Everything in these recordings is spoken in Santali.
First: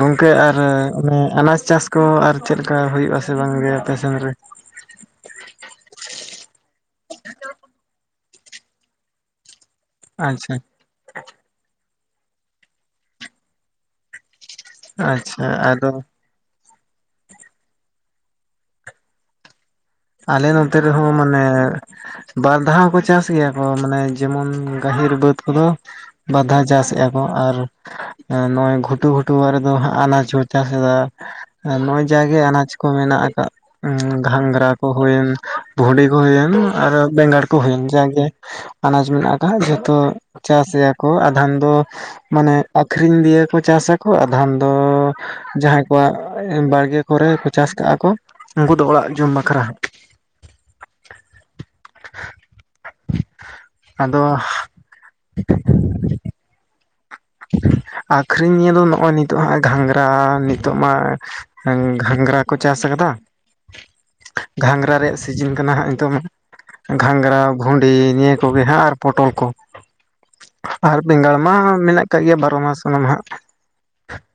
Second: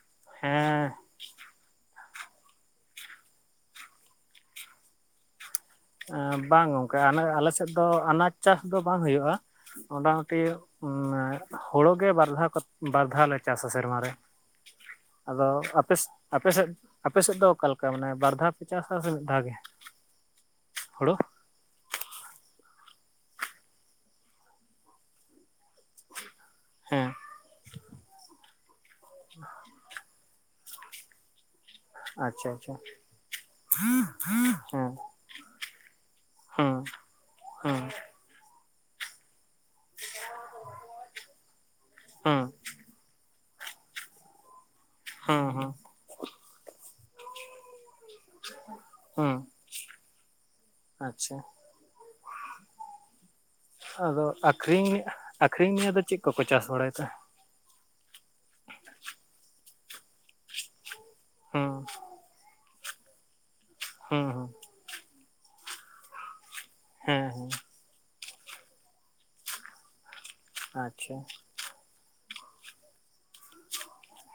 ᱜᱚᱝᱠᱮ ᱟᱨ ᱦᱮᱸ ᱚᱱᱮ ᱟᱱᱟᱡ ᱪᱟᱥ ᱠᱚ ᱟᱨ ᱪᱮᱫᱞᱮᱠᱟ ᱦᱩᱭᱩᱜᱼᱟ ᱥᱮ ᱵᱟᱝ ᱜᱮ ᱟᱯᱮ ᱥᱮᱱ ᱨᱮ? ᱵᱟᱝ ᱜᱚᱝᱠᱟᱮ ᱟᱞᱮᱥᱮᱫ ᱫᱚ ᱟᱱᱟᱡ ᱪᱟᱥ ᱫᱚ ᱵᱟᱝ ᱦᱩᱭᱩᱜᱼᱟ, ᱢᱚᱴᱟᱢᱩᱴᱤ ᱟᱪᱪᱷᱟ ᱦᱳᱲᱳ ᱜᱮ ᱵᱟᱨ ᱫᱷᱟᱣ ᱠᱚ, ᱵᱟᱨ ᱫᱷᱟᱣ ᱞᱮ ᱪᱟᱥᱟ ᱥᱮᱨᱢᱟᱨ ᱨᱮ᱾ ᱟᱫᱚ ᱟᱯᱮ ᱟᱯᱮᱥᱮᱫ ᱟᱯᱮᱥᱮᱫ ᱫᱚ ᱚᱠᱟᱞᱮᱠᱟ ᱢᱟᱱᱮ ᱵᱟᱨ ᱫᱷᱟᱣ ᱯᱮ ᱪᱟᱥᱟ ᱥᱮ ᱢᱤᱫ ᱫᱷᱟᱣ ᱜᱮ? ᱟᱞᱮ ᱱᱚᱱᱛᱮ ᱨᱮᱦᱚᱸ ᱦᱳᱲᱳ ᱢᱟᱱᱮ ᱵᱟᱨ ᱫᱷᱟᱣ ᱦᱚᱸᱠᱚ ᱪᱟᱥ ᱜᱮᱭᱟ ᱠᱚ ᱢᱟᱱᱮ ᱡᱮᱢᱚᱱ ᱜᱟᱹᱦᱤᱨ ᱵᱟᱹᱫᱽ ᱠᱚᱫᱚ ᱵᱟᱨᱫᱷᱟᱣ ᱪᱟᱥᱮᱫᱼᱟ ᱦᱮᱸ ᱠᱚ ᱟᱨ ᱱᱚᱜᱼᱚᱭ ᱜᱷᱩᱴᱩ-ᱜᱷᱩᱴᱩ ᱵᱟᱨᱮ ᱫᱚ ᱦᱟᱸᱜ ᱟᱱᱟᱡ ᱪᱟᱥ ᱮᱫᱟ ᱱᱚᱜ-ᱚᱭ ᱡᱟᱜᱮ ᱟᱪᱪᱷᱟ ᱟᱱᱟᱡᱽ ᱟᱪᱪᱷᱟ ᱠᱚ ᱢᱮᱱᱟᱜ ᱟᱠᱟᱜ ᱜᱷᱟᱸᱝᱨᱟ ᱠᱚ ᱦᱮᱸ ᱦᱩᱭᱮᱱ ᱵᱷᱩᱰᱤ ᱠᱚ ᱦᱩᱭᱮᱱ ᱦᱮᱸ ᱟᱨ ᱵᱮᱸᱜᱟᱲ ᱠᱚ ᱦᱮᱸ ᱦᱩᱭᱮᱱ ᱡᱟᱜᱮ ᱟᱱᱟᱡᱽ ᱢᱮᱱᱟᱜ ᱟᱠᱟᱜ ᱦᱟᱸᱜ ᱡᱷᱚᱛᱚ ᱪᱟᱥ ᱜᱮᱭᱟ ᱠᱚ ᱟᱫᱷᱟᱱ ᱫᱚ ᱦᱮᱸ ᱢᱟᱱᱮ ᱟᱹᱠᱷᱨᱤᱧ ᱫᱤᱭᱮ ᱠᱚ ᱪᱟᱥ ᱟᱠᱚ ᱟᱫᱷᱟᱱ ᱫᱚ ᱦᱮᱸ ᱦᱮᱸ ᱡᱟᱦᱟᱸᱭ ᱠᱚᱣᱟᱜ ᱵᱟᱲᱜᱮ ᱠᱚᱨᱮ ᱦᱚᱸ ᱠᱚ ᱪᱟᱥ ᱠᱟᱜ-ᱟ ᱠᱚ ᱩᱱᱠᱩ ᱫᱚ ᱚᱲᱟᱜ ᱡᱚᱢ ᱦᱮᱸ ᱵᱟᱠᱷᱨᱟ᱾ ᱟᱪᱪᱷᱟ᱾ ᱟᱫᱚ ᱟᱠᱷᱨᱤᱧ ᱟᱠᱷᱨᱤᱧ ᱱᱤᱭᱮ ᱫᱚ ᱪᱮᱫ ᱠᱚᱠᱚ ᱪᱟᱥ ᱵᱟᱲᱟᱭ ᱛᱮ? ᱟᱹᱠᱷᱨᱤᱧ ᱱᱤᱭᱟᱹ ᱫᱚ ᱱᱚᱜ-ᱚ ᱱᱤᱛᱳᱜ ᱦᱟᱸᱜ ᱜᱷᱟᱸᱜᱽᱨᱟ ᱱᱤᱛᱳᱜ ᱢᱟ ᱦᱮᱸ ᱜᱷᱟᱸᱜᱽᱨᱟ ᱠᱚ ᱪᱟᱥ ᱟᱠᱟᱫᱟ, ᱦᱮᱸ ᱦᱮᱸ ᱜᱷᱟᱸᱜᱽᱨᱟ ᱨᱮᱭᱟᱜ ᱥᱤᱡᱤᱱ ᱠᱟᱱᱟ ᱦᱟᱸᱜ ᱱᱤᱛᱳᱜ ᱢᱟ ᱦᱮᱸ ᱜᱷᱟᱸᱜᱽᱨᱟ, ᱦᱮᱸ ᱵᱷᱩᱰᱤ ᱱᱤᱭᱟᱹ ᱠᱚᱜᱮ ᱦᱟᱸᱜ ᱟᱨ ᱯᱚᱴᱚᱞ ᱠᱚ ᱟᱨ ᱟᱪᱪᱷᱟ ᱵᱮᱸᱜᱟᱲ ᱢᱟ ᱢᱮᱱᱟᱜ ᱟᱠᱟᱜ ᱜᱮᱭᱟ ᱵᱚᱨᱚ ᱢᱟᱥ ᱚᱱᱟ ᱢᱟᱦᱟᱸᱜ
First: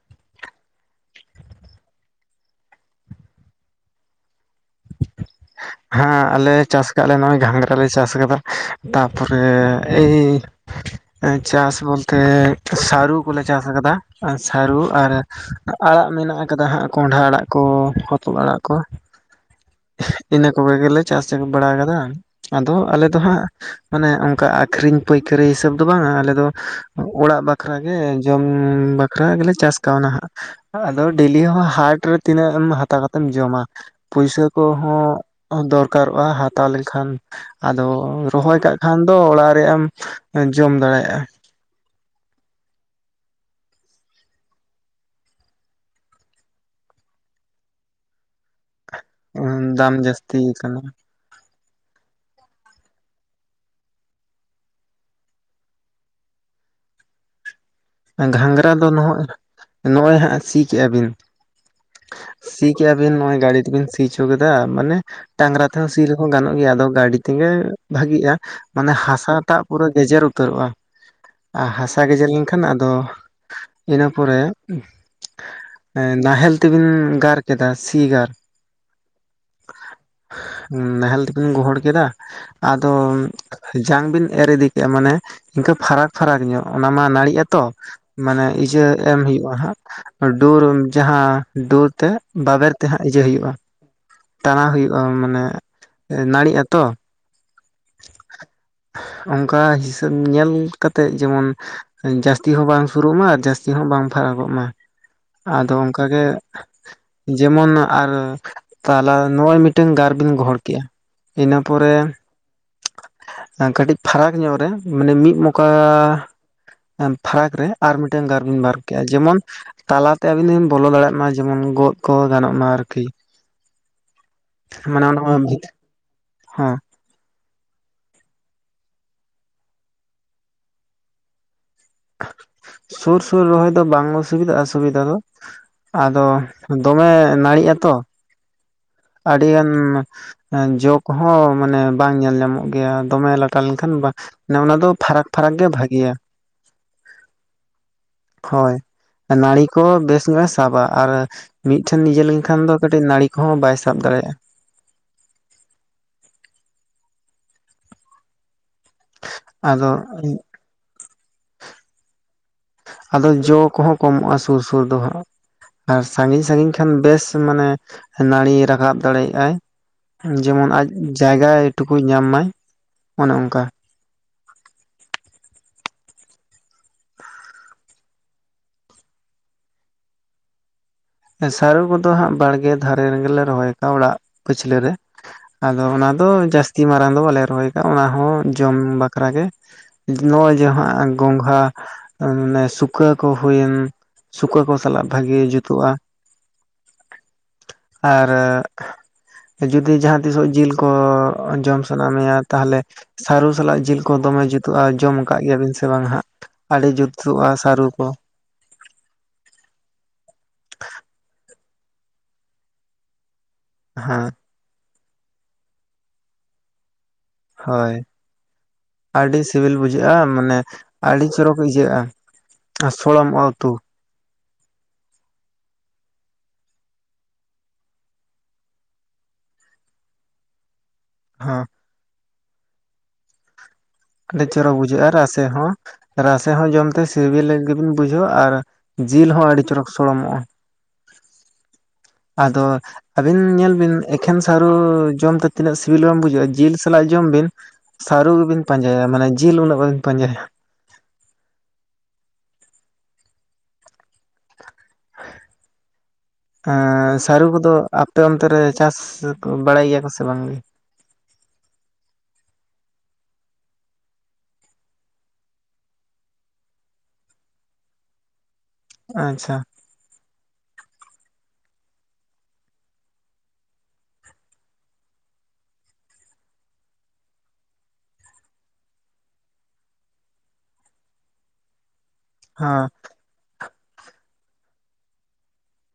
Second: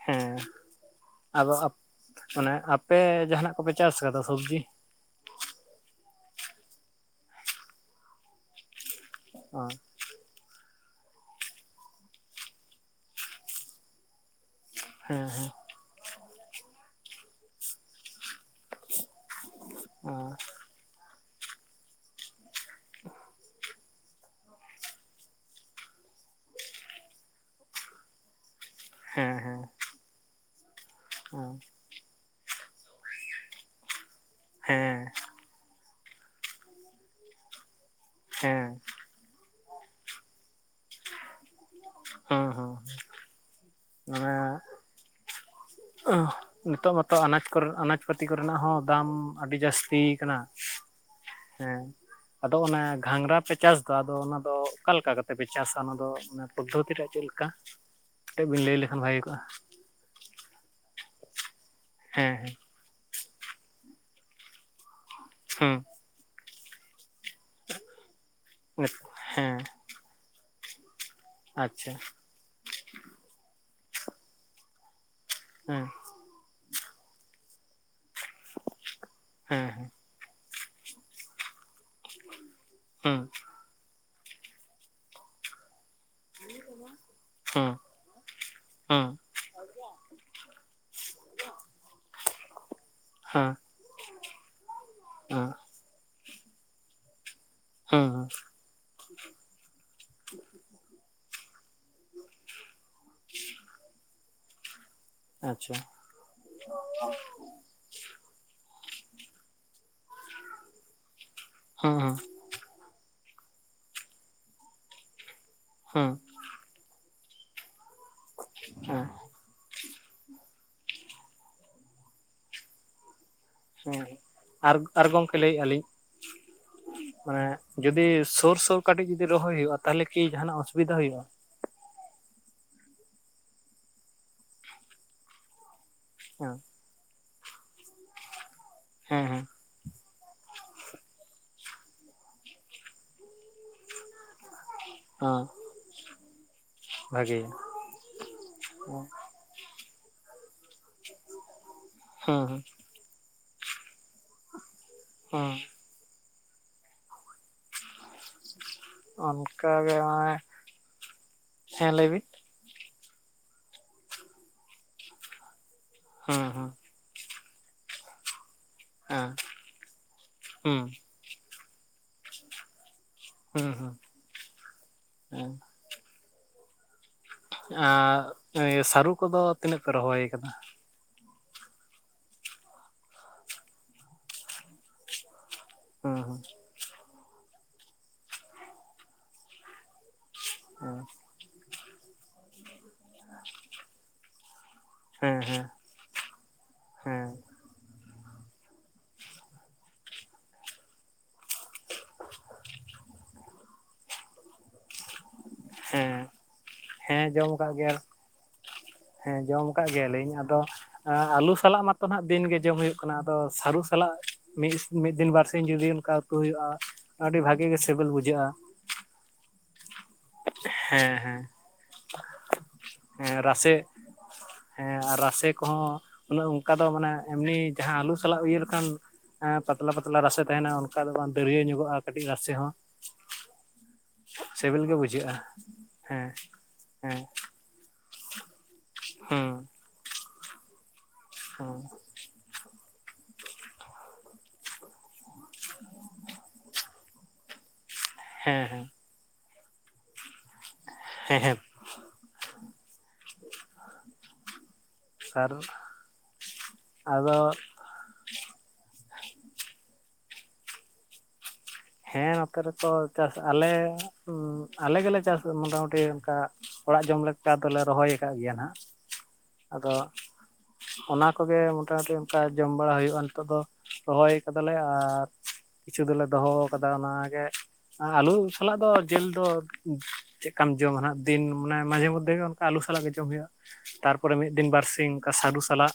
ᱦᱮᱸ ᱟᱫᱚ ᱟᱯ, ᱢᱟᱱᱮ ᱟᱯᱮ ᱡᱟᱦᱟᱸᱱᱟᱜ ᱠᱚᱯᱮ ᱪᱟᱥ ᱠᱟᱫᱟ ᱥᱚᱵᱽᱡᱤ? ᱦᱮᱸ ᱟᱞᱮ ᱪᱟᱥ ᱠᱟᱜ ᱞᱮ ᱱᱚᱜ-ᱚᱭ ᱜᱷᱟᱸᱜᱽᱨᱟ ᱞᱮ ᱪᱟᱥ ᱠᱟᱫᱟ ᱛᱟᱯᱚᱨᱮ ᱚ ᱮᱭᱻ ᱪᱟᱥ ᱵᱚᱞᱛᱮ ᱥᱟᱹᱨᱩ ᱠᱚᱞᱮ ᱪᱟᱥ ᱟᱠᱟᱫᱟ ᱥᱟᱹᱨᱩ ᱟᱨ ᱦᱮᱸ ᱦᱮᱸ ᱟᱲᱟᱜ ᱢᱮᱱᱟᱜ ᱟᱠᱟᱫᱟ ᱦᱟᱸᱜ ᱠᱚᱸᱰᱷᱟ ᱟᱲᱟᱜ ᱠᱚ ᱦᱚᱛᱚᱫ ᱟᱲᱟᱜ ᱠᱚ ᱚ ᱤᱱᱟᱹ ᱠᱚᱜᱮ ᱜᱮᱞᱮ ᱪᱟᱥ ᱵᱟᱲᱟ ᱟᱠᱟᱫᱟ, ᱟᱫᱚ ᱟᱞᱮ ᱫᱚ ᱦᱟᱸᱜ ᱢᱟᱱᱮ ᱚᱱᱠᱟ ᱟᱠᱷᱨᱤᱧ ᱯᱟᱹᱭᱠᱟᱹᱨᱤ ᱦᱤᱥᱟᱹᱵ ᱫᱚ ᱵᱟᱝᱟ ᱟᱞᱮ ᱫᱚ ᱚᱲᱟᱜ ᱵᱟᱠᱷᱨᱟᱜ ᱜᱮ ᱡᱚᱢ ᱵᱟᱠᱷ ᱠᱷᱨᱟ ᱦᱮᱸ ᱜᱮᱞᱮ ᱦᱮᱸ ᱪᱟᱥ ᱠᱟᱣᱱᱟ ᱦᱟᱸᱜ ᱟᱫᱚ ᱚ ᱰᱮᱞᱤ ᱦᱚᱸ ᱦᱟᱴ ᱨᱮ ᱛᱤᱱᱟᱹᱜ ᱮᱢ ᱦᱟᱛᱟᱣ ᱠᱟᱛᱮᱢ ᱡᱚᱢᱟ ᱯᱩᱭᱥᱟᱹ ᱦᱮᱸ ᱠᱚᱦᱚᱸ ᱫᱚᱨᱠᱟᱨᱚᱜ-ᱟ ᱦᱟᱛᱟᱣ ᱞᱮᱱᱠᱷᱟᱱ ᱟᱫᱚ ᱨᱚᱦᱚᱭ ᱦᱮᱸ ᱠᱟᱜ ᱠᱷᱟᱱ ᱫᱚ ᱚᱲᱟᱜ ᱨᱮᱭᱟᱜ ᱮᱢ ᱡᱚᱢ ᱫᱟᱲᱮᱭᱟᱜ-ᱟ᱾ ᱦᱚᱸ ᱦᱚᱸ ᱦᱮᱸ ᱱᱤᱛᱚᱜ ᱢᱟᱛᱚ ᱟᱱᱟᱡ ᱠᱚᱨᱮ ᱟᱱᱟᱡ ᱯᱟᱹᱛᱤ ᱠᱚᱨᱮᱱᱟᱜ ᱦᱚᱸ ᱫᱟᱢ ᱟᱹᱰᱤ ᱡᱟᱹᱥᱛᱤ ᱟᱠᱟᱱᱟ᱾ ᱦᱮᱸ ᱟᱫᱚ ᱚᱱᱟ ᱜᱷᱟᱸᱜᱽᱨᱟ ᱯᱮ ᱪᱟᱥ ᱮᱫᱟ ᱟᱫᱚ ᱚᱱᱟ ᱫᱚ ᱚᱠᱟ ᱞᱮᱠᱟ ᱠᱟᱛᱮ ᱯᱮ ᱪᱟᱥᱟ ᱚᱱᱟ ᱫᱚ ᱚᱱᱟ ᱯᱚᱫᱽᱫᱷᱚᱛᱤ ᱨᱮᱭᱟᱜ ᱪᱮᱫ ᱞᱮᱠᱟ? ᱠᱟᱹᱴᱤᱡ ᱵᱤᱱ ᱜᱷᱟᱸᱝᱜᱽᱨᱟ ᱞᱟᱹᱭ ᱫᱚ ᱞᱮᱠᱷᱟᱱ ᱵᱷᱟᱜᱮ ᱱᱚ-ᱚᱭ ᱠᱚᱜᱼᱟ ᱱᱚᱜ-ᱚᱭ ᱦᱟᱸᱜ ᱥᱤ ᱠᱮᱜ-ᱟ ᱵᱤᱱ ᱦᱮᱸ ᱥᱤ ᱠᱤᱭᱟ ᱟᱵᱤᱱ ᱱᱚᱜ-ᱚᱭ ᱜᱟᱰᱤ ᱛᱮᱵᱤᱱ ᱥᱤ ᱚᱪᱚ ᱠᱮᱫᱟ ᱢᱟᱱᱮ ᱰᱟᱝᱽᱨᱟ ᱦᱮᱸ ᱛᱮᱦᱚᱸ ᱥᱤ ᱞᱮᱦᱚᱸ ᱜᱟᱱᱚᱜ ᱜᱮᱭᱟ ᱟᱫᱚ ᱜᱟᱰᱤ ᱛᱚᱜᱮ ᱵᱷᱟᱹᱜᱤᱜ-ᱟ ᱦᱩᱸ ᱢᱟᱱᱮ ᱦᱟᱥᱟ ᱦᱮᱸ ᱴᱟᱜ ᱯᱩᱨᱟᱹ ᱜᱮᱡᱮᱨ ᱩᱛᱟᱹᱨᱚᱜ-ᱟ, ᱟᱨ ᱟᱪᱪᱷᱟ ᱦᱟᱥᱟ ᱜᱮᱡᱮᱨ ᱞᱮᱱᱠᱷᱟᱱ ᱟᱫᱚ ᱤᱱᱟᱹ ᱯᱚᱨᱮ ᱦᱮᱸ ᱮ ᱱᱟᱦᱮᱞ ᱛᱮᱵᱤᱱ ᱜᱟᱨ ᱠᱮᱫᱟ ᱥᱤ ᱜᱟᱨ ᱦᱮᱸ ᱦᱮᱸ ᱱᱟᱦᱮᱞ ᱛᱮᱵᱤᱱ ᱜᱚᱦᱚᱲ ᱠᱮᱫᱟ ᱟᱫᱚ ᱦᱩᱸ ᱡᱟᱝ ᱵᱤᱱ ᱮᱨ ᱤᱫᱤ ᱠᱮᱜ-ᱟ ᱢᱟᱱᱮ ᱤᱱᱠᱟᱹ ᱯᱷᱟᱨᱟᱠ ᱯᱷᱟᱨᱟᱠ ᱧᱚᱜ ᱚᱱᱟ ᱢᱟ ᱱᱟᱹᱲᱤᱜ ᱟᱛᱚ ᱦᱩᱸ ᱢᱟᱱᱮ ᱤᱭᱟᱹ ᱦᱩᱸ ᱮᱢ ᱦᱩᱭᱳᱜ ᱠᱚ ᱦᱟᱸᱜ ᱰᱩᱨ ᱡᱟᱦᱟᱸ ᱰᱩᱨ ᱛᱮ ᱵᱟᱵᱮᱨ ᱛᱮ ᱦᱟᱸᱜ ᱤᱭᱟᱹ ᱦᱮᱸ ᱦᱩᱭᱩᱜ-ᱟ᱾ ᱛᱟᱱᱟ ᱦᱩᱭᱩᱜ-ᱟ ᱢᱟᱱᱮ ᱦᱮᱸ ᱱᱟᱲᱤᱜ ᱟᱛᱚ᱾ ᱦᱮᱸ ᱦᱮᱸ ᱚᱱᱠᱟ ᱦᱤᱥᱟᱹᱵ ᱧᱮᱞ ᱠᱟᱛᱮᱫ ᱡᱮᱢᱚᱱ ᱡᱟᱹᱥᱛᱤ ᱦᱚᱸ ᱵᱟᱝ ᱥᱩᱨᱩᱜ ᱢᱟ ᱟᱨ ᱡᱟᱹᱥᱛᱤ ᱦᱚᱸ ᱵᱟᱝ ᱯᱷᱟᱨᱟᱠᱚᱜ ᱢᱟ, ᱟᱫᱚ ᱟᱪᱪᱷᱟ ᱚᱱᱠᱟᱜᱮ ᱡᱮᱢᱚᱱ ᱟᱨ ᱛᱟᱞᱟ ᱱᱚᱜ-ᱚᱭ ᱢᱤᱫᱴᱟᱝ ᱜᱟᱨ ᱵᱤᱱ ᱜᱚᱦᱚᱲ ᱠᱮᱜ-ᱟ ᱤᱱᱟᱹ ᱯᱚᱨᱮ ᱦᱩᱸ ᱟ ᱠᱟᱹᱴᱤᱡ ᱯᱷᱟᱨᱟᱠ ᱧᱚᱜ ᱨᱮ ᱢᱟᱱᱮ ᱢᱤᱫ ᱢᱚᱠᱟ ᱦᱩᱸ ᱦᱩᱸ ᱯᱷᱟᱨᱟᱠ ᱨᱮ ᱟᱨ ᱢᱤᱜᱴᱟᱝ ᱜᱟᱨᱵᱧ ᱵᱟᱨ ᱦᱮᱸ ᱠᱮᱜᱼᱟ ᱡᱮᱢᱚᱱ ᱛᱟᱞᱟᱛᱮ ᱟᱵᱤ ᱫᱚ ᱵᱤᱱ ᱵᱚᱞᱚ ᱫᱟᱲᱮᱭᱟᱜ ᱢᱟ ᱡᱮᱢᱚᱱ ᱜᱚᱫ ᱠᱚ ᱜᱟᱱᱚᱜ ᱢᱟ ᱟᱨᱠᱤ᱾ ᱦᱮᱸ ᱦᱮᱸᱟᱨ ᱟᱨ ᱜᱚᱝᱠᱮ ᱞᱟᱹᱭᱮᱜᱼᱟ ᱞᱤᱧ ᱦᱮᱸ᱾ ᱢᱟᱱᱮ ᱡᱩᱫᱤ ᱥᱳᱩᱨ ᱥᱳᱩᱨ ᱠᱟᱹᱴᱤᱡ ᱡᱩᱫᱤ ᱨᱚᱦᱚᱭ ᱦᱩᱭᱩᱜᱼᱟ᱾ ᱛᱟᱦᱚᱞᱮ ᱠᱤ ᱡᱟᱦᱟᱱᱟᱜ ᱚᱥᱩᱵᱤᱫᱟ ᱦᱩᱭᱩᱜᱼᱟ᱾ ᱥᱩᱨ ᱥᱩᱨ ᱨᱚᱦᱚᱭ ᱫᱚ ᱵᱟᱝ ᱚᱥᱩᱵᱤᱫᱟᱜ ᱚᱥᱩᱵᱤᱫᱟ ᱫᱚ ᱟᱫᱚ ᱦᱮᱸ ᱫᱚᱢᱮ ᱱᱟᱹᱲᱤᱜᱼᱟ ᱛᱚ᱾ ᱦᱮᱸ ᱦᱮᱸ ᱟᱹᱰᱤ ᱜᱟᱱ ᱡᱚᱜ ᱠᱚᱦᱚᱸ ᱢᱟᱱᱮ ᱵᱟᱝ ᱧᱮᱞ ᱧᱟᱢᱚᱜ ᱜᱮᱭᱟ ᱫᱚᱢᱮ ᱞᱟᱴᱟ ᱞᱮᱱᱠᱷᱟᱱ ᱢᱟᱱᱮ ᱚᱱᱟ ᱫᱚ ᱯᱷᱟᱨᱟᱠ ᱯᱷᱟᱨᱟᱠ ᱜᱮ ᱵᱷᱟᱜᱮᱤᱭᱟ᱾ ᱵᱷᱟᱜᱮ᱾ ᱦᱳᱭ ᱱᱟᱹᱲᱤ ᱠᱚ ᱵᱮᱥ ᱧᱚᱜᱮ ᱥᱟᱵᱟᱼᱟ᱾ ᱟᱨ ᱢᱤᱷᱴᱷᱮᱱ ᱱᱤᱡᱮ ᱦᱮᱸ ᱦᱮᱸ ᱞᱮᱱᱠᱷᱟᱱ ᱫᱚᱤᱡ ᱱᱟᱹᱲᱤ ᱠᱚᱦᱚᱸ ᱵᱟᱭ ᱥᱟᱵ ᱫᱟᱲᱮᱭᱟᱜᱼᱟ᱾ ᱦᱮᱸ᱾ ᱟᱫᱚ ᱚᱱᱠᱟᱜᱮ [unintelligible] ᱦᱮᱸ ᱞᱟᱹᱭ ᱵᱤᱱ ᱟᱫᱚ ᱡᱚ ᱠᱚᱦᱚᱸ ᱠᱚᱢᱚᱜᱼᱟ᱾ ᱥᱩᱨ ᱥᱩᱨ ᱫᱚ ᱦᱟᱸᱜ, ᱟᱨ ᱥᱟᱺᱜᱤᱧ ᱦᱮᱸ ᱦᱮᱸ ᱥᱟᱺᱜᱤᱧ ᱠᱷᱟᱱ ᱵᱮᱥ ᱢᱟᱱᱮ ᱱᱟᱹᱲᱤ ᱨᱟᱠᱟᱵ ᱦᱮᱸ ᱫᱟᱲᱮᱭᱟᱜ ᱟᱭ ᱡᱮᱢᱚᱱ ᱦᱩᱸ ᱟᱡ ᱡᱟᱭᱜᱟ ᱴᱩᱠᱩᱡ ᱧᱟᱢ ᱢᱟᱭ ᱚᱱᱮ ᱚᱝᱠᱟ᱾ ᱦᱩᱸ ᱦᱩᱸ ᱦᱮᱸ᱾ ᱟᱻ ᱥᱟᱹᱨᱩ ᱠᱚᱫᱚ ᱛᱤᱱᱟᱹᱜ ᱯᱮ ᱨᱚᱦᱚᱭ ᱠᱟᱫᱟ᱾ ᱥᱟᱹᱨᱩ ᱠᱚᱫᱚ ᱦᱟᱸᱜ ᱵᱟᱲᱜᱮ ᱫᱷᱟᱨᱮ ᱠᱟᱜ ᱚᱲᱟᱜ ᱯᱟᱹᱪᱷᱞᱟᱹ ᱨᱮ ᱟᱫᱚ ᱚᱱᱟ ᱦᱩᱸ ᱫᱚ ᱦᱩᱸ ᱡᱟᱹᱥᱛᱤ ᱢᱟᱨᱟᱝ ᱫᱚ ᱵᱟᱞᱮ ᱨᱚᱦᱚᱭ ᱠᱟᱜᱼᱟ᱾ ᱚᱱᱟ ᱦᱚᱸ ᱡᱚᱢ ᱵᱟᱠᱷᱨᱟ ᱜᱮ᱾ ᱱᱚᱜᱼᱚᱭ ᱦᱮᱸ ᱡᱮᱦᱟᱜ ᱜᱚᱝᱜᱷᱟ ᱥᱩᱠᱟᱹ ᱠᱚ ᱦᱩᱭᱮᱱ ᱥᱩᱠᱟᱹ ᱠᱚ ᱥᱟᱞᱟᱜ ᱵᱷᱟᱜᱤ ᱦᱮᱸ ᱦᱮᱸ ᱡᱩᱛᱩᱜᱼᱟ᱾ ᱦᱮᱸ᱾ ᱟᱨ ᱡᱩᱫᱤ ᱡᱟᱦᱟᱸ ᱛᱤᱥᱚᱜ ᱡᱤᱞ ᱠᱚ ᱡᱚᱢ ᱥᱟᱱᱟ ᱢᱮᱭᱟ ᱛᱟᱦᱚᱞᱮ ᱥᱟᱨᱩ ᱥᱟᱞᱟᱜ ᱡᱤᱞᱠᱚ ᱫᱚᱢᱮ ᱡᱩᱛᱩᱜᱼᱟ᱾ ᱡᱚᱢ ᱠᱟᱜ ᱜᱮᱭᱟᱵᱤᱱ ᱥᱮ ᱵᱟᱝ ᱦᱮᱸ ᱦᱟᱸᱜ᱾ ᱟᱹᱰᱤ ᱦᱮᱸ ᱡᱩᱛᱩᱜᱼᱟ᱾ ᱡᱚᱢ ᱟᱠᱟᱫ ᱥᱟᱹᱨᱩ ᱜᱮᱭᱟ ᱠᱚ᱾ ᱦᱮᱸ ᱡᱚᱢ ᱠᱟᱜ ᱜᱮᱭᱟᱞᱤᱧ ᱟᱫᱚ ᱟᱹᱞᱩ ᱥᱟᱞᱟᱜ ᱢᱟᱛᱚ ᱦᱟᱜ ᱫᱤᱱᱜᱮ ᱡᱚᱢ ᱦᱩᱭᱩᱜ ᱠᱟᱱᱟ᱾ ᱟᱫᱚ ᱥᱟᱹᱨᱩ ᱥᱟᱞᱟᱜ ᱦᱮᱸ ᱢᱤᱥ ᱢᱤᱫᱤᱱ ᱵᱟᱨ ᱥᱤᱧ ᱡᱩᱫᱤ ᱚᱱᱠᱟ ᱩᱛᱩ ᱦᱩᱭᱩᱜᱼᱟ᱾ ᱟᱹᱰᱤ ᱵᱷᱟᱹᱜᱤ ᱜᱮ ᱦᱳᱭ ᱥᱮᱵᱤᱞ ᱵᱩᱡᱷᱟᱹᱜᱼᱟ᱾ ᱟᱹᱰᱤ ᱥᱤᱵᱤᱞ ᱵᱩᱡᱷᱟᱹᱜᱼᱟ᱾ ᱢᱟᱱᱮ ᱦᱮᱸ ᱟᱹᱰᱤ ᱦᱮᱸ ᱪᱚᱨᱚᱠ ᱤᱭᱟᱹᱜᱼᱟ ᱟᱨ ᱦᱮᱸ ᱥᱚᱲᱚᱢᱚᱜᱼᱟ᱾ ᱩᱛᱩ᱾ ᱨᱟᱥᱮ [inaudible] ᱦᱮᱸ ᱟᱨ ᱨᱟᱥᱮ ᱠᱚᱦᱚᱸ ᱩᱱᱟᱜ ᱚᱝᱠᱟ ᱫᱚ ᱢᱟᱱᱮ ᱮᱢᱱᱤ ᱡᱟᱦᱟᱸ ᱟᱹᱞᱩ ᱥᱟᱞᱟᱜ ᱤᱭᱟᱹ ᱞᱮᱠᱷᱟᱱ ᱦᱮᱸ ᱯᱟᱛᱞᱟ ᱯᱟᱛᱞᱟ ᱨᱟᱥᱮ ᱛᱟᱦᱮᱱᱟ ᱚᱱᱠᱟ ᱫᱚ ᱵᱟᱝ ᱫᱟᱹᱨᱭᱟᱹ ᱦᱮᱸ ᱧᱚᱜᱚᱜᱼᱟ᱾ ᱠᱟᱹᱴᱤᱡ ᱨᱟᱥᱮ ᱦᱚᱸ᱾ ᱟᱹᱰᱤ ᱪᱚᱨᱚᱠ ᱥᱤᱵᱤᱞ ᱜᱮ ᱵᱩᱡᱷᱟᱹᱜᱼᱟ᱾ ᱨᱟᱥᱮ ᱦᱚᱸ ᱦᱮᱸ ᱨᱟᱥᱮ ᱦᱚᱸ ᱡᱚᱢᱛᱮ ᱦᱮᱸ ᱥᱤᱵᱤᱞ᱾ [unintelligible] ᱵᱩᱡᱷᱟᱹᱣ ᱟᱨ ᱡᱤᱞ ᱦᱚᱸ ᱦᱩᱸ ᱟᱹᱰᱤ ᱪᱚᱨᱚᱠ ᱥᱚᱲᱚᱢᱚᱜᱼᱟ᱾ ᱦᱩᱸ᱾ ᱟᱫᱚ ᱟᱹᱵᱤᱱ ᱧᱮᱞ ᱵᱤᱱ ᱮᱠᱷᱮᱱ ᱥᱟᱨᱩ ᱡᱚᱢᱛᱮ ᱛᱤᱱᱟᱹᱜ ᱥᱤᱵᱤᱞ ᱵᱟᱝ ᱵᱩᱡᱷᱟᱹᱜᱼᱟ᱾ ᱡᱤᱞ ᱥᱟᱞᱟᱜ ᱡᱚᱢ ᱵᱤᱱ ᱥᱟᱹᱨᱩ ᱜᱮᱵᱤᱱ ᱦᱮᱸ ᱦᱮᱸ ᱯᱟᱱᱡᱟᱭᱟ ᱢᱟᱱᱮ ᱡᱤᱞ ᱩᱱᱟᱹᱜ ᱵᱟᱹᱵᱤᱱ ᱯᱟᱸᱡᱟᱭᱟ᱾ ᱦᱮᱸ ᱦᱮᱸ᱾ ᱟᱨ ᱮᱻᱥᱟᱹᱨᱩ ᱟᱫᱚ ᱠᱚᱫᱚ ᱟᱯ ᱟᱯᱮ ᱚᱱᱛᱮ ᱨᱮ ᱪᱟᱥ ᱵᱟᱲᱟᱭ ᱜᱮᱭᱟ ᱠᱚ ᱥᱮ ᱵᱟᱝᱜᱮ! ᱦᱮᱸ ᱱᱚᱛᱮ ᱨᱮᱛᱚ ᱪᱟᱥ ᱟᱞᱮ ᱩᱸᱸ ᱟᱞᱮ ᱜᱮᱞᱮ ᱪᱟᱥ ᱢᱚᱴᱟᱢᱩᱴᱤ ᱚᱱᱠᱟ ᱚᱲᱟᱜ ᱡᱚᱢ ᱞᱮᱠᱟ ᱫᱚᱞᱮ ᱨᱚᱦᱚᱭ ᱟᱠᱟᱫ ᱜᱮᱭᱟ ᱱᱟᱜ᱾ ᱟᱪᱪᱷᱟ, ᱟᱫᱚ ᱚᱱᱟ ᱠᱚᱜᱮ ᱢᱚᱴᱟᱢᱩᱴᱤ ᱚᱱᱠᱟ ᱡᱚᱢ ᱵᱟᱲᱟ ᱦᱩᱭᱩᱜ-ᱟ ᱱᱤᱛᱚᱜ ᱫᱚ᱾ ᱨᱚᱦᱚᱭ ᱠᱟᱫᱟᱞᱮ ᱟᱨ ᱠᱤᱪᱷᱩ ᱫᱚᱞᱮ ᱫᱚᱦᱚ ᱠᱟᱫᱟ ᱚᱱᱟ ᱜᱮ᱾ ᱟᱞᱩ ᱥᱟᱞᱟᱜ ᱫᱚ ᱡᱮᱹᱞ ᱫᱚ ᱪᱮᱫ ᱠᱟᱢ ᱡᱚᱢᱟ ᱱᱟᱦᱟᱜ ᱫᱤᱱ ᱢᱟᱱᱮ ᱢᱟᱡᱷᱮ ᱢᱚᱫᱽ- ᱫᱷᱮ ᱜᱮ ᱚᱱᱠᱟ ᱟᱹᱞᱩ ᱦᱮᱸ ᱥᱟᱞᱟᱜ ᱜᱮ ᱡᱚᱢ ᱦᱩᱭᱩᱜ-ᱟ᱾ ᱛᱟᱨᱯᱚᱨᱮ ᱢᱤᱫ ᱫᱤᱱ ᱵᱟᱨᱥᱤ ᱚᱱᱠᱟ ᱥᱟᱹᱨᱩ ᱥᱟᱞᱟᱜ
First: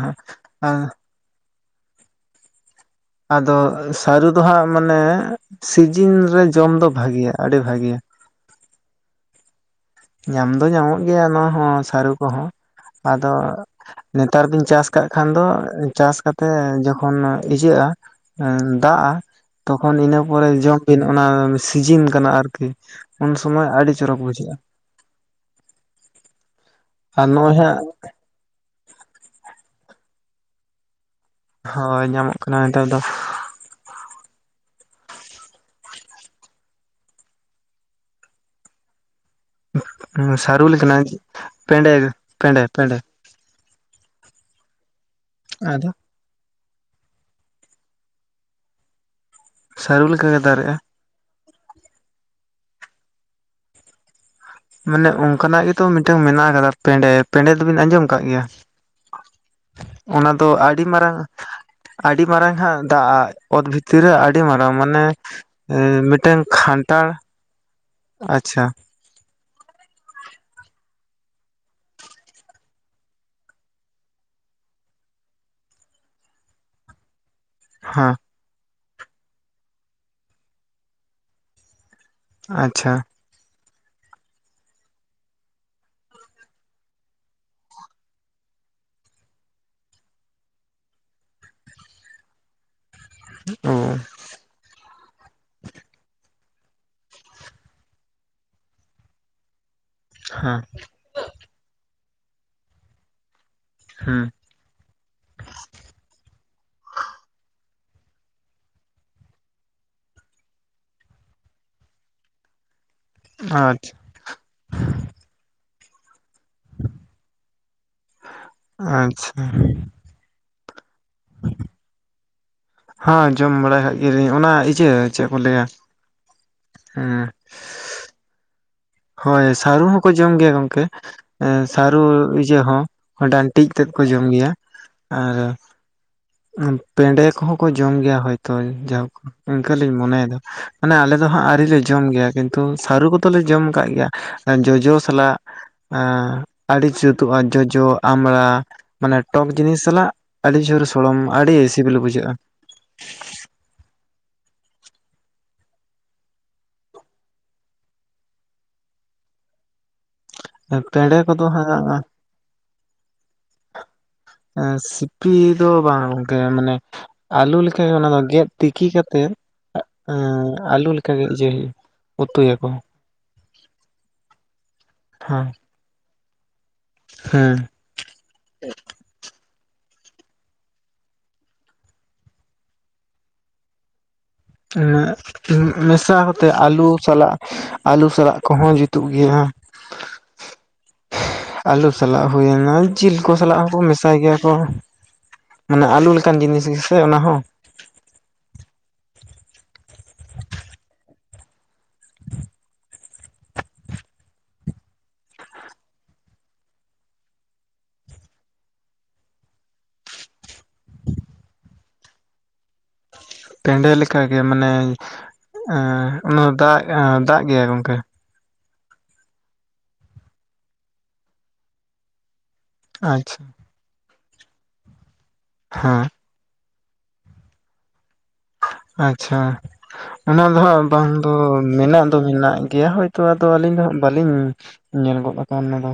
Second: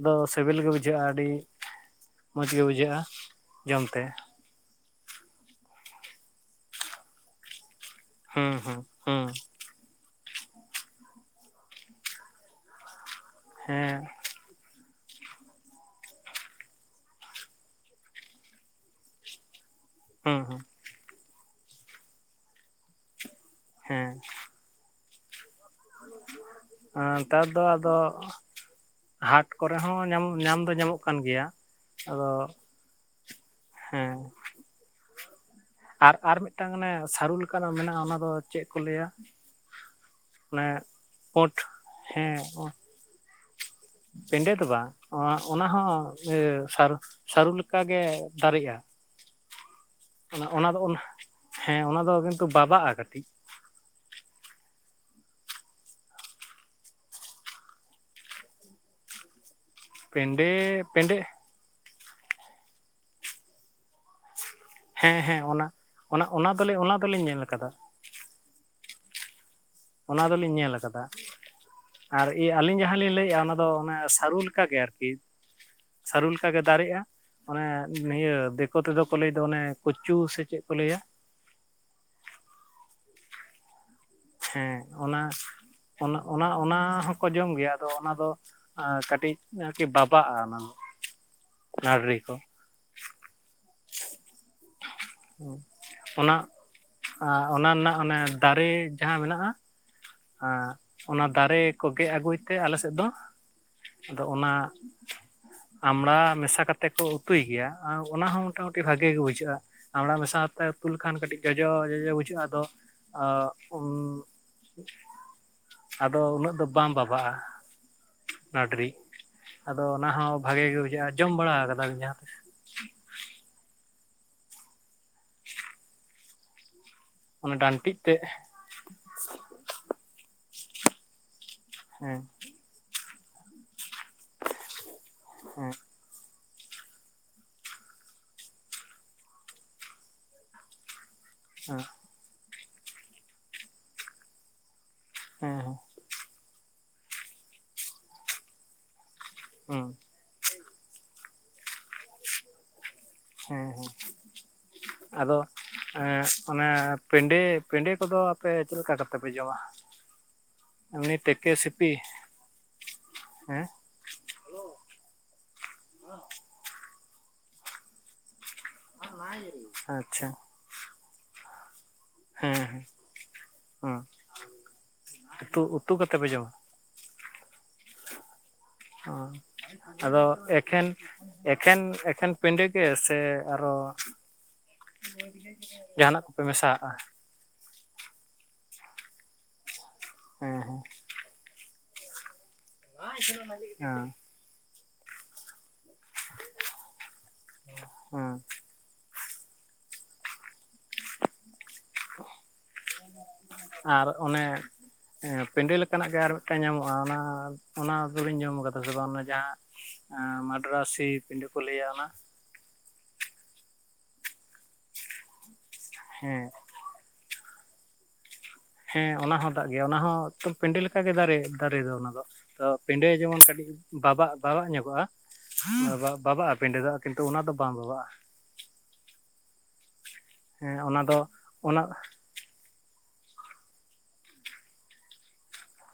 ᱟᱫᱚ ᱥᱮᱹᱵᱮᱹᱞ ᱜᱮ ᱦᱮᱸ ᱵᱩᱡᱷᱟᱹᱜ-ᱟ ᱟᱹᱰᱤ ᱢᱚᱡᱽ ᱜᱮ ᱵᱩᱡᱷᱟᱹᱜ-ᱟ᱾ ᱟᱫᱚ ᱥᱟᱹᱨᱩ ᱫᱚ ᱦᱟᱸᱜ ᱢᱟᱱᱮ ᱥᱤᱡᱤᱱ ᱨᱮ ᱡᱚᱢ ᱫᱚ ᱵᱷᱟᱹᱜᱤᱭᱟ ᱟᱹᱰᱤ ᱵᱷᱟᱹᱜᱤᱭᱟ᱾ ᱦᱮᱸ ᱦᱮᱸ ᱦᱩᱸ ᱧᱟᱢ ᱫᱚ ᱧᱟᱢᱚᱜ ᱜᱮᱭᱟ ᱱᱚᱣᱟ ᱦᱚᱸ ᱥᱟᱹᱨᱩ ᱠᱚᱦᱚᱸ᱾ ᱟᱫᱚ ᱦᱮᱸ, ᱱᱮᱛᱟᱨ ᱫᱤᱱ ᱪᱟᱥ ᱠᱟᱜ ᱠᱷᱟᱱ ᱫᱚ ᱪᱟᱥ ᱠᱟᱛᱮᱜ ᱡᱚᱠᱷᱚᱱ ᱤᱭᱟᱹᱜ-ᱟ ᱫᱟ-ᱟᱜ ᱛᱚᱠᱷᱚᱱ ᱤᱱᱟᱹ ᱦᱩᱸ ᱯᱚᱨᱮ ᱦᱩᱸ ᱡᱚᱢ ᱵᱤᱱ ᱚᱱᱟ ᱥᱤᱡᱤᱱ ᱠᱟᱱᱟ ᱟᱨᱠᱤ᱾ ᱩᱱ ᱥᱩᱚᱢᱚᱭ ᱟᱹᱰᱤ ᱪᱚᱨᱚᱠ ᱵᱩᱡᱷᱟᱹᱜ-ᱟ᱾ ᱮᱸ ᱟᱨ ᱱᱮᱛᱟᱨ ᱱᱚᱜᱼᱚᱭ ᱫᱚ ᱦᱟᱸᱜ ᱟᱫᱚ ᱦᱟᱴ ᱠᱚᱨᱮ ᱦᱚᱸ ᱧᱟᱢ ᱧᱟᱢ ᱫᱚ ᱧᱟᱢᱚᱜ ᱠᱟᱱ ᱜᱮᱭᱟ᱾ ᱦᱳᱭ ᱟᱫᱚ ᱧᱟᱢᱚᱜ ᱠᱟᱱᱟ ᱱᱮᱛᱟᱨ ᱫᱚ᱾ ᱦᱮᱸ, ᱟᱨ ᱟᱨ ᱢᱤᱫᱴᱟᱝ ᱚᱱᱮ ᱥᱟᱹᱨᱩ ᱞᱮᱠᱟ ᱱᱟᱜ ᱢᱮᱱᱟᱜ-ᱟ ᱚᱱᱟ ᱫᱚ ᱪᱮᱫ ᱠᱚ ᱞᱟᱹᱭᱟ? ᱥᱟᱹᱨᱩ ᱚᱱᱮ ᱞᱮᱠᱟ ᱱᱟᱜ ᱯᱳᱸᱴ ᱯᱮᱸᱰᱮ ᱦᱮᱸ ᱯᱮᱸᱰᱮ ᱯᱮᱸᱰᱮ᱾ ᱯᱮᱸᱰᱮ ᱫᱚ ᱵᱟᱝ ᱚᱸ ᱚᱱᱟ ᱦᱚᱸ ᱟᱫᱚ ᱥᱟᱨᱚ ᱥᱟᱹᱨᱩ ᱞᱮᱠᱟ ᱜᱮ ᱫᱟᱨᱮᱜ-ᱟ᱾ ᱥᱟᱹᱨᱩ ᱞᱮᱠᱟ ᱜᱮ ᱚᱱᱟ ᱚᱱᱟ ᱫᱟᱨᱮᱜᱼᱟ ᱫᱚ ᱚᱱᱟ ᱦᱮᱸ ᱚᱱᱟ ᱫᱚ ᱠᱤᱱᱛᱩ ᱵᱟᱵᱟᱜ-ᱟ ᱠᱟᱹᱴᱤᱡ᱾ ᱢᱟᱱᱮ ᱚᱱᱠᱟ ᱱᱟᱜ ᱜᱮᱛᱚ ᱢᱤᱫᱴᱟᱝ ᱢᱮᱱᱟᱜ ᱟᱠᱟᱫᱟ ᱯᱮᱸᱰᱮ, ᱯᱮᱸᱰᱮ ᱫᱚᱵᱤᱱ ᱟᱸᱡᱚᱢ ᱠᱟᱫ ᱜᱮᱭᱟ? ᱚᱱᱟ ᱫᱚ ᱯᱮᱸᱰᱮ ᱟᱹᱰᱤ ᱯᱮᱸᱰᱮ ᱢᱟᱨᱟᱝ ᱟᱹᱰᱤ ᱢᱟᱨᱟᱝ ᱦᱟᱸᱜ ᱫᱟ-ᱟ ᱚᱛ ᱵᱷᱤᱛᱤᱨ ᱨᱮ ᱟᱹᱰᱤ ᱟᱹᱰᱤ ᱢᱟᱨᱟᱝ ᱢᱟᱱᱮ ᱦᱮᱸ ᱦᱮᱸ ᱚᱱᱟ ᱚᱱᱟ ᱢᱤᱫᱴᱮᱱ ᱚᱱᱟ ᱫᱚᱞᱮ ᱚᱱᱟ ᱠᱷᱟᱸᱱᱴᱟᱲ᱾ ᱫᱚᱞᱤᱧ ᱧᱮᱞ ᱟᱠᱟᱫᱟ ᱟᱪᱪᱷᱟ, ᱚᱱᱟ ᱫᱚᱞᱤᱧ ᱧᱮᱞ ᱠᱟᱫᱟ᱾ ᱟᱨ ᱟᱹᱞᱤᱧ ᱡᱟᱦᱟᱸ ᱞᱤᱧ ᱞᱟᱹᱭ ᱮᱫ-ᱟ ᱚᱱᱟ ᱫᱚ ᱚᱱᱮ ᱥᱟᱹᱨᱩ ᱞᱮᱠᱟ ᱜᱮ ᱟᱨᱠᱤ᱾ ᱥᱟᱹᱨᱩ ᱞᱮᱠᱟ ᱜᱮ ᱫᱟᱨᱮᱜ-ᱟ᱾ ᱚᱱᱮ ᱦᱮᱸ ᱱᱤᱭᱟᱹ ᱫᱤᱠᱳ ᱛᱮᱫᱚ ᱠᱚ ᱞᱟᱹᱭ ᱫᱚ ᱚᱱᱮ ᱠᱚᱪᱩ ᱥᱮ ᱪᱮᱫ ᱠᱚ ᱞᱟᱹᱭᱟ? ᱟᱪᱪᱷᱟ, ᱦᱮᱸ ᱚᱱᱟ ᱚᱱᱟ ᱚᱱᱟ ᱦᱚᱸ ᱠᱚ ᱡᱚᱢ ᱜᱮᱭᱟ ᱟᱫᱚ ᱚᱱᱟ ᱫᱚ ᱟᱨ ᱠᱟᱹᱴᱤᱡ ᱟᱨᱠᱤ ᱵᱟᱵᱟᱜ-ᱟ ᱚᱱᱟ ᱫᱚ, ᱱᱟᱰᱨᱤ ᱠᱚ᱾ ᱩᱸ ᱚᱱᱟ ᱚᱱᱟ ᱨᱮᱱᱟᱜ ᱚᱱᱮ ᱫᱟᱨᱮ ᱡᱟᱦᱟᱸ ᱢᱮᱱᱟᱜ-ᱟ᱾ ᱦᱮᱸ ᱚᱱᱟ ᱫᱟᱨᱮ ᱠᱚ ᱜᱮᱜ ᱟᱹᱜᱩᱭ ᱛᱮ ᱟᱞᱮ ᱥᱮᱫ ᱫᱚ ᱟᱫᱚ ᱦᱩᱸ ᱚᱱᱟ ᱟᱢᱲᱟ ᱢᱮᱥᱟ ᱠᱟᱛᱮ ᱠᱚ ᱩᱛᱩᱭ ᱜᱮᱭᱟ, ᱚᱱᱟ ᱦᱚᱸ ᱢᱚᱴᱟᱢᱩᱴᱤ ᱵᱷᱟᱜᱮ ᱜᱮ ᱵᱩᱡᱷᱟᱹᱜ-ᱟ᱾ ᱟᱢᱲᱟ ᱢᱮᱥᱟᱛᱮ ᱩᱛᱩ ᱞᱮᱠᱷᱟᱱ ᱠᱟᱹᱴᱤᱡ ᱡᱚᱡᱚ ᱡᱚᱡᱚ ᱵᱩᱡᱷᱟᱹᱜ-ᱟ ᱟᱫᱚ ᱟ ᱩᱸ᱾ ᱟᱪᱪᱷᱟ ᱟᱫᱚ ᱩᱱᱟᱹᱜ ᱫᱚ ᱵᱟᱝ ᱵᱟᱵᱟ-ᱟᱜ᱾ ᱱᱟᱹᱰᱨᱤ ᱟᱪᱪᱷᱟ ᱟᱫᱚ ᱚᱱᱟ ᱦᱚᱸ ᱵᱷᱟᱜᱤ ᱜᱮ ᱵᱩᱡᱷᱟᱹᱜ-ᱟ ᱡᱚᱢ ᱵᱟᱲᱟ ᱠᱟᱫᱟ ᱵᱤᱱ ᱡᱟᱦᱟᱸ ᱛᱤᱥ ᱦᱟᱸ ᱡᱚᱢ ᱵᱟᱲᱟ ᱠᱟᱜ ᱜᱮᱞᱤᱧ ᱚᱱᱟ ᱤᱭᱟᱹ ᱪᱮᱫ ᱠᱚ ᱞᱟᱹᱭᱟ ᱦᱮᱸ ᱚᱱᱟ ᱰᱟᱹᱱᱴᱤᱜ ᱛᱮᱜ᱾ ᱦᱳᱭ ᱥᱟᱹᱨᱩ ᱦᱚᱸᱠᱚ ᱡᱚᱢ ᱜᱮᱭᱟ ᱜᱚᱝᱠᱮ, ᱥᱟᱹᱨᱩ ᱦᱮᱸ ᱤᱭᱟᱹ ᱦᱚᱸ ᱚᱱᱟ ᱰᱟᱱᱴᱤᱡ ᱛᱮᱫ ᱠᱚ ᱡᱚᱢ ᱜᱮᱭᱟ ᱟᱨ ᱦᱮᱸ ᱯᱮᱰᱮ ᱠᱚᱦᱚᱸ ᱠᱚ ᱡᱚᱢ ᱜᱮᱭᱟ ᱦᱳᱭ ᱛᱚ ᱡᱟᱭᱦᱳᱠ ᱤᱱᱠᱟᱹ ᱞᱤᱧ ᱢᱚᱱᱮᱭᱮᱫᱟ᱾ ᱢᱟᱱᱮ ᱟᱞᱮ ᱫᱚ ᱦᱟᱸᱜ ᱟᱹᱨᱤᱞᱮ ᱦᱮᱸ ᱡᱚᱢ ᱜᱮᱭᱟ ᱠᱤᱱᱛᱩ ᱥᱟᱹᱨᱩ ᱠᱚᱫᱚᱞᱮ ᱡᱚᱢ ᱠᱟᱜ ᱜᱮᱭᱟ᱾ ᱡᱚᱡᱚ ᱥᱟᱞᱟᱜ ᱦᱮᱸ ᱦᱮᱸ ᱮ ᱟᱹᱰᱤ ᱡᱩᱛᱩᱜ-ᱟ ᱡᱚᱡᱚ, ᱟᱢᱲᱟ, ᱢᱟᱱᱮ ᱴᱚᱠ ᱡᱤᱱᱤᱥ ᱦᱮᱸ ᱥᱟᱞᱟᱜ ᱟᱹᱰᱤ ᱡᱳᱨ ᱥᱚᱲᱚᱢ ᱟᱹᱰᱤ ᱥᱤᱵᱤᱞ ᱵᱩᱡᱷᱟᱹᱜᱼᱟ ᱦᱮᱸ ᱦᱮᱸ ᱟᱫᱚ ᱮᱸ ᱚᱱᱮ ᱯᱮᱰᱮ ᱯᱮᱰᱮ ᱠᱚᱫᱚ ᱟᱯᱮ ᱪᱮᱫ ᱞᱮᱠᱟ ᱠᱟᱛᱮᱫ ᱯᱮ ᱡᱚᱢᱟ? ᱮᱢᱱᱤ ᱯᱮᱸᱲᱮ ᱠᱚᱫᱚ ᱛᱮᱠᱮ ᱦᱟᱸᱜ ᱥᱤᱯᱤ ᱦᱮᱸ? ᱮᱸ ᱥᱤᱯᱤ ᱫᱚ ᱵᱟᱝ ᱜᱚᱝᱠᱮ ᱢᱟᱱᱮ ᱟᱞᱩ ᱞᱮᱠᱟ ᱜᱮ ᱚᱱᱟ ᱫᱚ ᱜᱮᱫ ᱛᱤᱠᱤ ᱠᱟᱛᱮᱫ ᱟᱪᱪᱷᱟ ᱟᱞᱩ ᱞᱮᱠᱟᱜᱮ ᱡᱮᱞ ᱩᱛᱩᱭᱟᱠᱚ᱾ ᱦᱚᱸ ᱦᱮᱸ ᱛᱚ ᱩᱛᱩ ᱠᱟᱛᱮ ᱯᱮ ᱡᱚᱢᱟ᱾ ᱦᱮᱸ, ᱦᱚᱸ, ᱟᱫᱚ ᱮᱠᱷᱮᱱ ᱮᱠᱷᱮᱱ ᱮᱠᱷᱮᱱ ᱯᱮᱸᱰᱮ ᱜᱮ ᱥᱮ ᱟᱨᱚ ᱮᱸ ᱢᱮᱥᱟ ᱡᱟᱦᱟᱱᱟᱜ ᱠᱚᱯᱮ ᱠᱟᱛᱮᱜ ᱟᱞᱩ ᱢᱮᱥᱟᱣᱟᱜᱼᱟ ᱥᱟᱞᱟᱜ ᱟᱞᱩ ᱥᱟᱞᱟᱜ ᱠᱚᱦᱚᱸ ᱡᱩᱛᱩᱜ ᱜᱮᱭᱟ᱾ ᱦᱮᱸ ᱦᱮᱸ᱾ ᱟᱹᱞᱩ ᱥᱟᱞᱟᱜ ᱦᱩᱭ ᱮᱱᱟ ᱡᱤᱞ ᱠᱚ ᱥᱟᱞᱟᱜ ᱦᱚᱸᱠᱚ ᱦᱮᱸ ᱢᱮᱥᱟᱭ ᱜᱮᱭᱟ ᱠᱚ᱾ ᱢᱟᱱᱮ ᱟᱞᱩ ᱞᱮᱠᱟᱱ ᱡᱤᱱᱤᱥ ᱜᱮᱥᱮ ᱚᱱᱟ ᱦᱚᱸ, ᱦᱩᱸ, ᱟᱨ ᱚᱱᱮ ᱦᱮᱸ ᱯᱮᱸᱰᱮ ᱞᱮᱠᱟᱱᱟᱜ ᱜᱮ ᱟᱨ ᱢᱤᱫᱴᱟᱝ ᱧᱟᱢᱚᱜ-ᱟ ᱚᱱᱟ ᱚᱱᱟ ᱫᱚᱵᱤᱱ ᱡᱚᱢ ᱠᱟᱫᱟ ᱥᱮ ᱵᱟᱝ ᱚᱱᱟ ᱡᱟᱦᱟᱸ ᱢᱟᱫᱽᱨᱟᱥᱤ ᱯᱮᱸᱰᱮ ᱠᱚ ᱞᱟᱹᱭᱟ ᱚᱱᱟ ᱯᱮᱸᱰᱮ ᱞᱮᱠᱟᱜᱮ ᱢᱟᱱᱮ ᱦᱮᱸ ᱚᱱᱟ ᱫᱟᱜ ᱫᱟᱜ ᱜᱮᱭᱟ ᱜᱚᱝᱠᱮ᱾ ᱦᱮᱸ ᱚᱱᱟ ᱦᱚᱸ ᱫᱟᱜ ᱜᱮᱭᱟ ᱚᱱᱟ ᱦᱚᱸ ᱮᱠᱫᱚᱢ ᱯᱮᱸᱰᱮ ᱞᱮᱠᱟᱜᱮ ᱫᱟᱨᱮ ᱫᱟᱨᱮ ᱫᱚ ᱚᱱᱟ ᱫᱚ ᱛᱚ ᱯᱮᱸᱰᱮ ᱡᱮᱢᱚᱱ ᱟᱪᱪᱷᱟ ᱠᱟᱹᱴᱤᱡ ᱵᱟᱵᱟ ᱵᱟᱵᱟᱜ ᱧᱚᱜᱚᱜᱼᱟ ᱦᱮᱸ ᱵᱟᱵᱟᱜᱼᱟ ᱯᱮᱸᱰᱮ ᱫᱚ ᱠᱤᱱᱛᱩ ᱚᱱᱟ ᱫᱚ ᱵᱟᱝ ᱵᱟᱵᱟᱜ-ᱟ᱾ ᱟᱪᱪᱷᱟ, ᱚᱱᱟ ᱫᱚ ᱦᱮᱸ ᱦᱟᱸᱜ ᱚᱱᱟ ᱵᱟᱝ ᱫᱚ ᱚᱱᱟ ᱢᱮᱱᱟᱜ ᱫᱚ ᱢᱮᱱᱟᱜ ᱜᱮᱭᱟ ᱦᱳᱭᱛᱚ ᱟᱫᱚ ᱟᱹᱞᱤᱧ ᱫᱚ ᱦᱟᱸᱜ ᱵᱟᱹᱞᱤᱧ ᱧᱮᱞ ᱜᱚᱫ ᱟᱠᱟᱫ ᱚᱱᱟ ᱫᱚ᱾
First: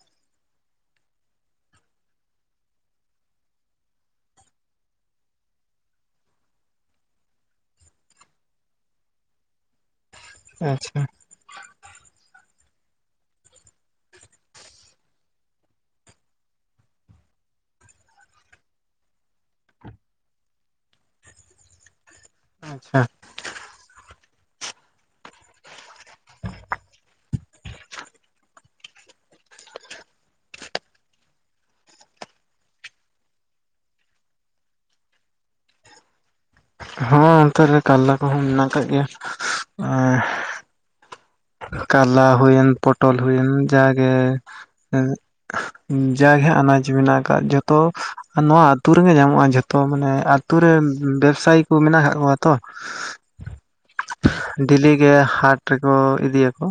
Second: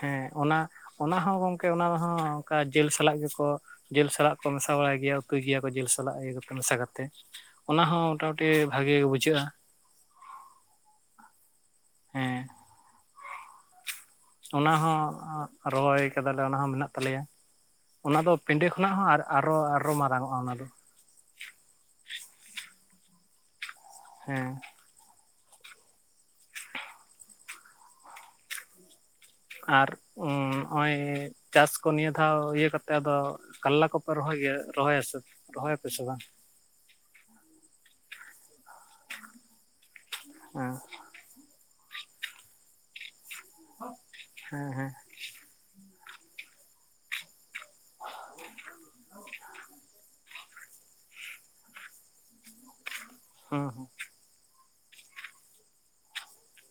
ᱦᱮᱸ ᱚᱱᱟ ᱚᱱᱟ ᱦᱚᱸ ᱜᱚᱢᱠᱮ ᱚᱱᱟ ᱦᱚᱸ ᱚᱱᱠᱟ ᱡᱤᱞ ᱥᱟᱞᱟᱜ ᱜᱮᱠᱚ ᱡᱤᱞ ᱥᱟᱞᱟᱜ ᱠᱚ ᱢᱮᱥᱟ ᱵᱟᱲᱟᱭ ᱜᱮᱭᱟ ᱩᱛᱩᱭ ᱜᱮᱭᱟ ᱠᱚ ᱡᱤᱞ ᱥᱟᱞᱟᱜ ᱤᱭᱟᱹ ᱠᱟᱛᱮ ᱢᱮᱥᱟ ᱠᱟᱛᱮ᱾ ᱚᱱᱟᱦᱚᱸ ᱢᱳᱴᱟᱢᱩᱴᱤ ᱵᱷᱟᱜᱮ ᱜᱮ ᱵᱩᱡᱷᱟᱹᱜᱼᱟ᱾ ᱟᱪᱪᱷᱟ᱾ ᱦᱮᱸ, ᱚᱱᱟ ᱦᱚᱸ ᱨᱚᱦᱚᱭ ᱠᱟᱫᱟᱞᱮ ᱚᱱᱟ ᱦᱚᱸ ᱢᱮᱱᱟᱜ ᱛᱟᱞᱮᱭᱟ᱾ ᱚᱱᱟ ᱫᱚ ᱯᱮᱸᱰᱮ ᱠᱷᱚᱱᱟᱜ ᱦᱚᱸ ᱟᱨ ᱟᱨᱚ ᱟᱨᱚ ᱢᱟᱨᱟᱝᱚᱜᱼᱟ ᱚᱱᱟ ᱫᱚ᱾ ᱟᱪᱪᱷᱟ, ᱦᱮᱸ, ᱟᱨ ᱩᱸ ᱱᱚᱜ-ᱚᱭ ᱪᱟᱥ ᱠᱚ ᱱᱤᱭᱟᱹ ᱫᱷᱟᱣ ᱤᱭᱟᱹ ᱠᱟᱛᱮᱜ ᱟᱫᱚ ᱠᱟᱞᱞᱟ ᱠᱚᱯᱮ ᱨᱚᱦᱚᱭ ᱜᱮᱭᱟ ᱨᱚᱦᱚᱭ ᱟᱥᱮ ᱨᱚᱦᱚᱭᱟᱯᱮ ᱥᱮ ᱵᱟᱝ? ᱦᱚᱸ ᱚᱱᱛᱮ ᱨᱮ ᱠᱟᱨᱞᱟ ᱠᱚᱦᱚᱸ ᱢᱮᱱᱟᱜ ᱠᱟᱜ ᱜᱮᱭᱟ ᱮᱸ ᱦᱮᱸ, ᱠᱟᱞᱞᱟ ᱦᱩᱭᱮᱱ ᱯᱚᱴᱚᱞ ᱦᱩᱭᱮᱱ ᱡᱟᱜᱮ ᱦᱮᱸ ᱦᱮᱸ ᱮᱸᱜ ᱡᱟᱜᱮ ᱦᱟᱸᱜ ᱟᱱᱟᱡᱽ ᱢᱮᱱᱟᱜ ᱟᱠᱟᱫ ᱡᱚᱛᱚ ᱱᱚᱣᱟ ᱟᱹᱛᱩ ᱨᱮᱜᱮ ᱧᱟᱢᱚᱜ-ᱟ ᱡᱷᱚ ᱛᱚ ᱢᱟᱱᱮ ᱟᱹᱛᱩ ᱨᱮ ᱵᱮᱵᱽᱥᱟᱭᱤ ᱠᱚ ᱢᱮᱱᱟᱜ ᱠᱟᱜ ᱠᱚᱣᱟ ᱛᱚ, ᱦᱮᱸ ᱦᱮᱸ, ᱰᱮᱞᱤ ᱜᱮ ᱦᱟᱴ ᱨᱮᱠᱚ ᱤᱫᱤᱭᱟᱠᱚ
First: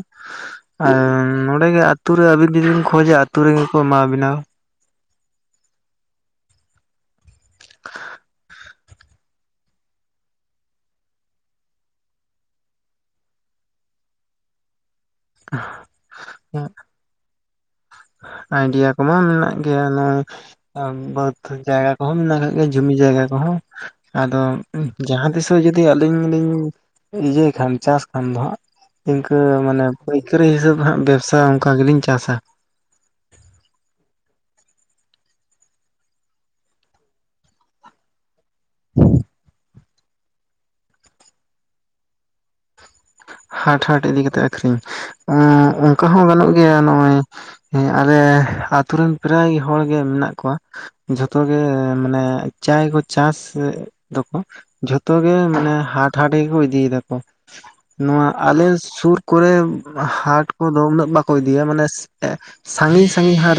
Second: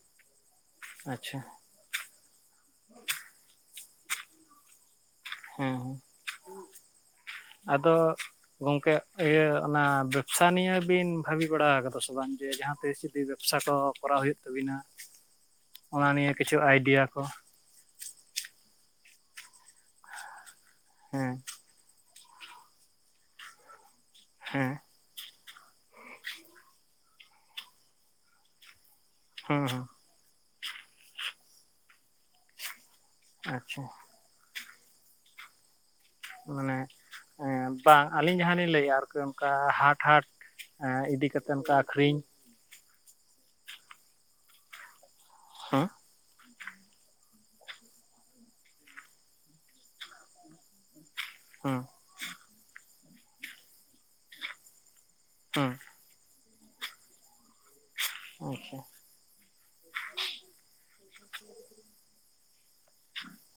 ᱟᱨ ᱟᱪᱪᱷᱟ ᱱᱚᱰᱮ ᱜᱮ ᱟᱹᱛᱩ ᱨᱮ ᱟᱵᱤᱱ ᱡᱩᱫᱤ ᱵᱤᱱ ᱠᱷᱚᱡᱟ ᱟᱹᱛᱩ ᱨᱮᱜᱮ ᱠᱚ ᱮᱢᱟᱣ ᱵᱤᱱᱟ᱾ ᱦᱮᱸ ᱟᱫᱚ ᱜᱚᱝᱠᱮ ᱤᱭᱟᱹ ᱚᱱᱟ ᱵᱮᱵᱽᱥᱟ ᱱᱤᱭᱟᱹ ᱵᱤᱱ ᱵᱷᱟᱹᱵᱤ ᱵᱟᱲᱟ ᱠᱟᱫᱟ ᱥᱮ ᱵᱟᱝ ᱡᱮ ᱡᱟᱦᱟᱸ ᱛᱤᱥ ᱡᱩᱫᱤ ᱵᱮᱵᱽᱥᱟ ᱠᱚ᱾ ᱠᱚᱨᱟᱣ ᱦᱩᱭᱩᱜ ᱛᱟᱵᱤᱱᱟ᱾ ᱚᱱᱟ ᱱᱤᱭᱟᱹ ᱠᱤᱪᱷᱩ ᱟᱭᱰᱤᱭᱟ ᱠᱚ, ᱟᱭᱰᱤᱭᱟ ᱠᱚᱢᱟ ᱢᱮᱱᱟᱜ ᱜᱮᱭᱟ ᱚᱱᱮ ᱟᱸ ᱦᱮᱸ ᱵᱟᱹᱫᱽ ᱡᱟᱜᱟ ᱠᱚᱦᱚᱸ ᱢᱮᱱᱟᱜ ᱟᱠᱟᱫ ᱜᱮᱭᱟ ᱡᱩᱢᱤ ᱡᱟᱭᱜᱟ ᱠᱚᱦᱚᱸ ᱟᱫᱚ ᱦᱮᱸ ᱡᱟᱦᱟᱸ ᱛᱤᱥᱚᱜ ᱡᱩᱫᱤ ᱟᱹᱞᱤᱧ ᱞᱤᱧ ᱤᱭᱟᱹᱭ ᱠᱷᱟᱱ ᱪᱟᱥ ᱠᱷᱟᱱ ᱫᱚ ᱦᱟᱸᱜ, ᱤᱱᱠᱟᱹ ᱦᱮᱸ ᱦᱮᱸ ᱢᱟᱱᱮ ᱯᱟᱹᱭᱠᱟᱹᱨᱤ ᱦᱤᱥᱟᱹᱵᱽ ᱦᱟᱸᱜ ᱵᱮᱵᱽᱥᱟ ᱚᱱᱠᱟ ᱜᱮᱞᱤᱧ ᱪᱟᱥᱟ᱾ ᱟᱪᱪᱷᱟ᱾ ᱢᱟᱱᱮ ᱵᱟᱝ ᱟᱹᱞᱤᱧ ᱡᱟᱦᱟᱸ ᱞᱤᱧ ᱞᱟᱹᱭᱮᱫ-ᱟ ᱟᱨᱠᱤ ᱚᱱᱠᱟ ᱦᱟᱴ ᱦᱟᱴ, ᱮᱸ ᱤᱫᱤ ᱠᱟᱛᱮᱫ ᱚᱱᱠᱟ ᱟᱠᱷᱨᱤᱧ᱾ ᱦᱟᱴ ᱦᱟᱴ ᱤᱫᱤ ᱠᱟᱛᱮᱜ ᱟᱹᱠᱷᱨᱤᱧ ᱮᱸᱜ ᱦᱩᱸ ᱚᱝᱠᱟ ᱦᱚᱸ ᱜᱟᱱᱚᱜ ᱜᱮᱭᱟ ᱱᱚᱜ-ᱚᱭ, ᱦᱮᱸ ᱟᱞᱮ ᱟᱛᱩ ᱨᱮᱱ ᱯᱨᱟᱭ ᱦᱚᱲ ᱜᱮ ᱢᱮᱱᱟᱜ ᱠᱚᱣᱟ᱾ ᱡᱷᱚᱛᱚ ᱜᱮ ᱦᱩᱸ ᱢᱟᱱᱮ ᱪᱟᱭ ᱠᱚ ᱪᱟᱥ ᱫᱚᱠᱚ ᱡᱷᱚᱛᱚ ᱜᱮ ᱦᱩᱸ ᱢᱟᱱᱮ ᱦᱟᱴ ᱦᱟᱴ ᱜᱮᱠᱚ ᱤᱫᱤᱭ ᱫᱟᱠᱚ᱾ ᱱᱚᱣᱟ ᱟᱞᱮ ᱟᱪᱪᱷᱟ ᱥᱩᱨ ᱠᱚᱨᱮ ᱦᱟᱴ ᱠᱚᱫᱚ ᱩᱱᱟᱹᱜ ᱵᱟᱠᱚ ᱤᱫᱤᱭᱟ ᱢᱟᱱᱮ ᱮ ᱥᱟᱺᱜᱤᱧ ᱥᱟᱺᱜᱤᱧ ᱦᱟᱴ